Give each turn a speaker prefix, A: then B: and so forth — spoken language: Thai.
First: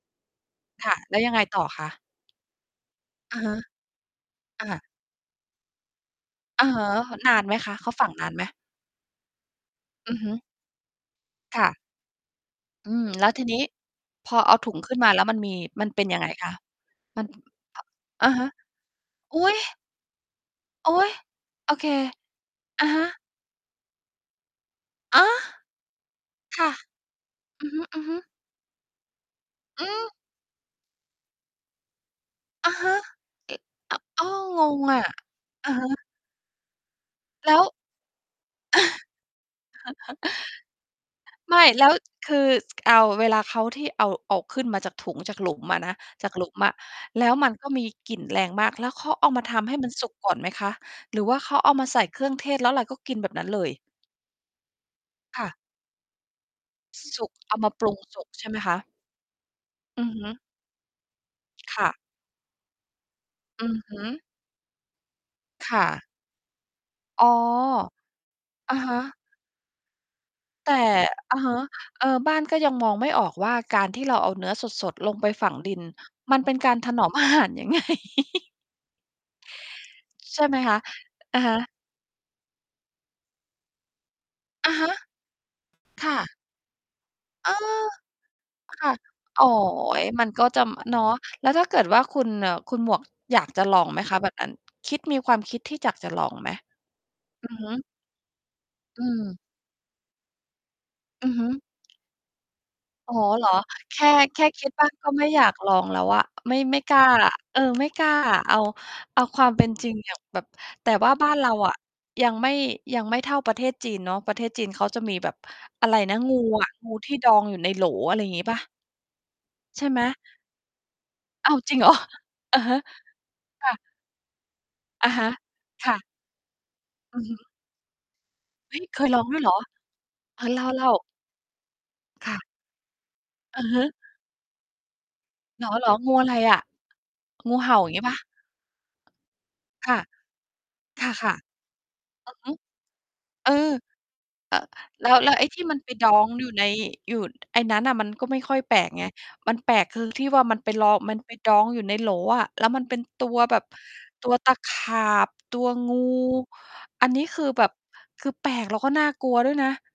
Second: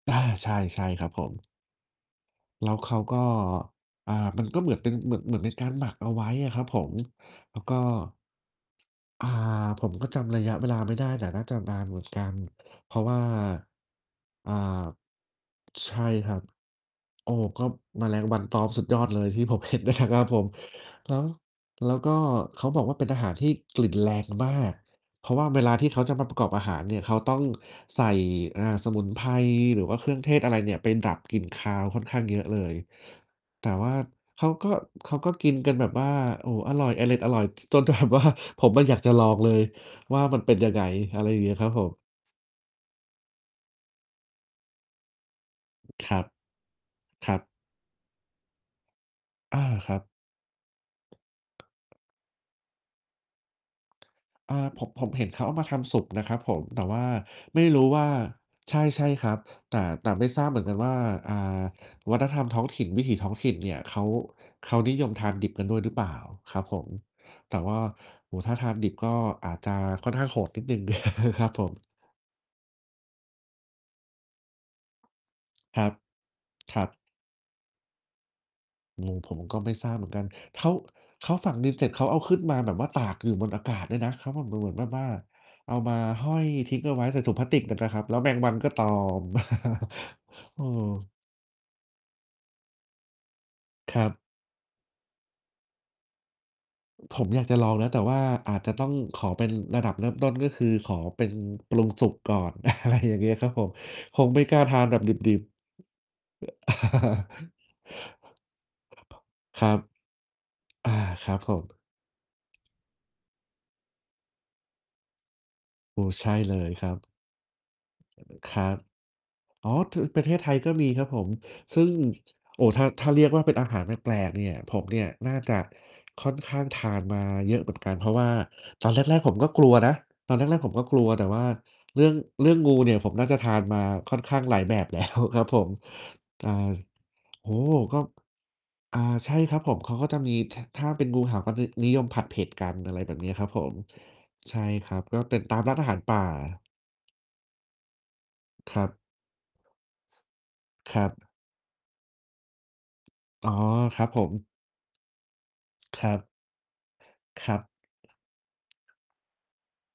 A: อา ใช่ ใช่
B: ค่ะ
A: ครั
B: แ
A: บ
B: ล้
A: ผ
B: วยังไง
A: ม
B: ต่อคะ?
A: แล้วเขาก็
B: อะฮะ
A: อ่า มันก็
B: อ
A: เหมือน
B: า
A: เป็น เหมือน เหมือนเป็นการหมักเอาไว้อะคร
B: อ
A: ับ
B: ะ
A: ผ
B: ฮะ
A: ม
B: นานไห
A: แ
B: ม
A: ล้ว
B: ค
A: ก็
B: ะ? เขาฝังนานไหม?
A: อา ผมก็
B: อื
A: จ
B: อฮึ
A: ำระยะเวลาไม่ได้ แต่น่าจะ
B: ค่
A: น
B: ะ
A: านเหมือนกัน
B: อ
A: เ
B: ื
A: พราะ
B: ม
A: ว่า
B: แล้วทีนี้ พอ
A: อ่
B: เ
A: า
B: อาถุงขึ้นมา แล้วมันมี มั
A: ใ
B: น
A: ช
B: เป
A: ่
B: ็นยังไง
A: ครับ
B: คะ? มั
A: โ
B: น
A: อ้! ก็
B: อ่า
A: แมลง
B: อะ
A: วั
B: ฮ
A: น
B: ะ
A: ตอมสุดยอดเลย
B: อุ
A: ท
B: ๊
A: ี่ ผ
B: ย!
A: มเห็นในถัง ครับผม
B: โอ๊
A: แ
B: ย!
A: ล้ว
B: โอเ
A: แ
B: ค
A: ล้วก็เขาบ
B: อ
A: อ
B: ะ
A: กว่า
B: ฮ
A: เป็นต
B: ะ
A: ะหา ที่กลิ่นแรงมาก
B: ฮ
A: เพ
B: ะ!
A: ราะว่าเวลาที่เขาจะมาประกอบ
B: ค
A: อา
B: ่ะ
A: หารเนี่ย เขาต้อง
B: อื
A: ใส
B: อ
A: ่
B: ฮึ ๆ
A: อา สมุนไพรหร
B: อ
A: ื
B: ื
A: อว่าเครื
B: ม
A: ่องเทศ อะไรเนี่ยไปดับกลิ่นคาวค่อนข้างเยอะเล
B: อะ
A: ย
B: ฮะ เอ๊ะ!
A: แต่ว่
B: อ
A: า
B: ่า อ้า
A: เข
B: ว!
A: า
B: ง
A: ก็
B: งอะ
A: เขาก็กิน
B: อ
A: ก
B: ื
A: ั
B: อ
A: น
B: ฮ
A: แบบว
B: ึ
A: ่า โอ้โฮ! อร่อย เอร็ดอร่อย
B: แล้ว
A: จนแถบว่า ผมอะอยากจะลองเลยว่ามันเป็นยังไง อะไรอย่างเงี้
B: ไม
A: ย
B: ่
A: ครับ
B: แ
A: ผ
B: ล้ว
A: ม
B: คือ ส เอา เวลาเขา ที่เอา เอาขึ้นมาจากถุง จากหลุมอะนะ
A: ครั
B: จ
A: บ
B: ากหลุมอะ แล้
A: คร
B: ว
A: ั
B: ม
A: บ
B: ันก็มีกลิ่นแรงมาก แล้วเขาเอามาท
A: อา
B: ำให้ม
A: ค
B: ัน
A: รับ
B: สุกก่อนไหมคะ? หรือว่าเขาเอามาใส่เครื่องเทศ แล้วเราก็กินแบบนั้นเลย
A: อา ผม ผมเห็นเข
B: ค
A: า
B: ่
A: เอ
B: ะ
A: ามาทำสุกนะครับผม แต่ว่
B: ซ
A: า
B: สุก เอ
A: ไ
B: า
A: ม่
B: มา
A: ร
B: ป
A: ู้
B: รุ
A: ว
B: ง
A: ่า
B: สุกใช่ไหมค
A: ใช
B: ะ?
A: ่ ๆ ครับ แต่
B: อื
A: แต
B: อ
A: ่ไ
B: ฮ
A: ม่
B: ึ
A: ทราบเหมือนกันว่า อ่า
B: ค่ะ
A: วัฒนธรรมท้องถิ่น วิถีท้องถิ่น
B: อ
A: เ
B: ื
A: นี่
B: อ
A: ย
B: ฮ
A: เข
B: ึ
A: า เขานิยมทานดิบกัน
B: ค
A: ด้ว
B: ่
A: ยหรือเป
B: ะ
A: ล่าครับผม?
B: อ๋อ
A: แต่ว่า โอ้โฮ! ถ้าทา
B: อะ
A: นด
B: ฮ
A: ิบ
B: ะ
A: ก็อาจจะค่อนข้างโหดนิด
B: แ
A: ห
B: ต
A: นึ่ง
B: ่ อือ
A: ครั
B: ฮ
A: บ
B: ึ
A: ผม
B: เออ บ้านก็ยังมองไม่ออกว่า การที่เราเอาเนื้อสด ๆ ลงไปฝังดิ
A: ค
B: น
A: รับ
B: มัน เป็นกา
A: ค
B: ร
A: รั
B: ถ
A: บ
B: นอมอาหารยัง ไง
A: งง ผมก็ไม่ทราบเหมือนกัน
B: ใช่ไห
A: เ
B: ม
A: ข
B: ค
A: า
B: ะ
A: เขา
B: อะ
A: ฝ
B: ฮ
A: ั
B: ะ
A: งดินเสร็จ เขาเอาขึ้นมาแบบว่าตากอยู่บนอากาศด้วยนะ เขาทำดูเ
B: อ
A: หม
B: ะ
A: ือน
B: ฮ
A: แบบ
B: ะ
A: ว่า เอามา
B: ค่
A: ห้อ
B: ะ
A: ยทิ้งเอาไว้ ใส่ถุงพลา
B: เอ
A: ส
B: อ
A: ติกกันนะครับ แล้วแมงวันก็
B: ค
A: ตอ
B: ่ะ
A: ม
B: โอ๊ย มันก็
A: เ
B: จ
A: อ
B: ะ
A: อ
B: อ เนาะ แล้วถ้าเกิดว่าคุณน่ะ คุณหมวกอยากจะลอง
A: ค
B: ไหม
A: รับ
B: คะ? แบบนั้น คิด มีความคิดที่อยากจะลองไหม?
A: ผมอยา
B: อ
A: ก
B: ื
A: จ
B: อ
A: ะล
B: ฮ
A: อ
B: ึ
A: งนะ แต่ว่าอาจจะต้อง
B: อื
A: ขอ
B: ม
A: เป็นระดับเริ่มต้น ก็คือขอเป็
B: อื
A: น
B: อฮึ
A: ปรุงสุกก่อน อะไร
B: อ
A: อ
B: ๋
A: ย่
B: อ
A: างเงี้ย
B: เ
A: ค
B: ห
A: ร
B: รอ
A: ับผม
B: แค่
A: คง
B: แ
A: ไ
B: ค
A: ม่
B: ่
A: กล้
B: ค
A: า
B: ิด
A: ทา
B: บ้
A: น
B: า
A: แ
B: น
A: บบ
B: ก็ไม่
A: ดิ
B: อย
A: บ
B: ากล
A: ๆ
B: องแล้วอะ ไม่
A: เอ่อ
B: ไม่กล้าอะ เออ ไม่กล้าอะ เอา
A: ครับผ
B: เอาความ
A: ม
B: เป
A: คร
B: ็น
A: ับ
B: จริงอย่างแบบ แต
A: อ
B: ่
A: า
B: ว่าบ
A: ค
B: ้า
A: รั
B: น
A: บ
B: เรา
A: ผ
B: อะ
A: ม
B: ยังไม่ ยังไม่เท่าประเทศจีนเนาะ ประเทศจีนเขาจะมีแบบ อะไร
A: โอ้
B: นะ
A: ใช่
B: งู
A: เล
B: อะ
A: ยคร
B: ง
A: ั
B: ู
A: บ
B: ที่ดองอยู่ในโหล อะไรงี้เ
A: ค
B: ปล่
A: ร
B: า?
A: ับ อ๋อ
B: ใช่
A: ท
B: ไห
A: ึ
B: ม?
A: ประเทศไทยก็มีครับผม
B: อ้าว! จริ
A: ซ
B: ง
A: ึ
B: เ
A: ่
B: หร
A: ง
B: อ? อื
A: โอ
B: อ
A: ้โ
B: ฮ
A: ฮ!
B: ึ
A: ถ้า ถ้าเรียกว่าเป็นอ
B: ค
A: า
B: ่
A: ห
B: ะ
A: ารแปลก ๆ เนี่ย ผมเนี่
B: อ
A: ย
B: ะฮะ
A: น่าจะ
B: ค่ะ
A: ค่อนข้างทาน
B: อ
A: ม
B: ื
A: า
B: อฮึ
A: เยอะเหมือนกัน เพราะว่า
B: อุ๊ย!
A: ตอนแ
B: เคย
A: ร
B: ลอ
A: ก
B: ง
A: ๆ ผ
B: ด
A: ม
B: ้วย
A: ก
B: เ
A: ็
B: หรอ?
A: กลัวนะ ตอน
B: เ
A: แ
B: อ
A: ร
B: อ เ
A: ก ๆ ผมก
B: ล
A: ็
B: ่า
A: กล
B: ๆ
A: ัว แต่ว่า เรื่อง
B: ค่ะ
A: เรื่องงูเนี่ย ผมน่าจะทา
B: อ
A: น
B: ือ
A: ม
B: ฮ
A: า
B: ึ
A: ค่อนข้างหลายแบบ แล้ว ครับผ
B: เ
A: ม
B: หรอ ๆ งูอะไร
A: อ่
B: อะ?
A: า โอ้
B: งูเ
A: โ
B: ห
A: ฮ!
B: ่า อย่าง
A: ก
B: เง
A: ็
B: ี้ยเปล่า?
A: อ่า ใช่ครับผม เข
B: ค
A: า
B: ่ะ
A: ก็จะมีแถะ ถ้าเ
B: ค
A: ป็นงูเ
B: ่
A: ห
B: ะ
A: ่า ก็
B: ๆ
A: น
B: อ
A: ึ นิยมผัด
B: ื
A: เผ
B: อ
A: ็
B: ฮ
A: ด
B: ึ
A: กัน อะไรแบบเนี้ยคร
B: เ
A: ั
B: อ
A: บ
B: อ
A: ผม
B: เ
A: ใ
B: อ
A: ช
B: ่
A: ่
B: อ
A: ครับ
B: แล้
A: ก
B: ว
A: ็
B: แล้
A: เป
B: ว
A: ็น
B: ไอ้
A: ตา
B: ที
A: ม
B: ่
A: ร้
B: ม
A: าน
B: ัน
A: อา
B: ไป
A: หาร
B: ด
A: ป
B: อ
A: ่า
B: งอยู่ใน อยู่ ไอ้นั้นน่ะมันก็ไม่ค่อยแป
A: ค
B: ล
A: รั
B: ก
A: บ
B: ไง มันแปลกคือที่ว่ามันไปลอ
A: ครั
B: มัน
A: บ
B: ไปดองอยู่ในโหลอะ แล้วมันเป็นตัว
A: อ๋อ
B: แบบ
A: ครับผ
B: ตั
A: ม
B: วตะขาบ ตัวงู
A: ครับ
B: อันนี้คื
A: ค
B: อ
A: รั
B: แ
A: บ
B: บบ คือแปลกแล้วก็น่ากลัวด้วยนะ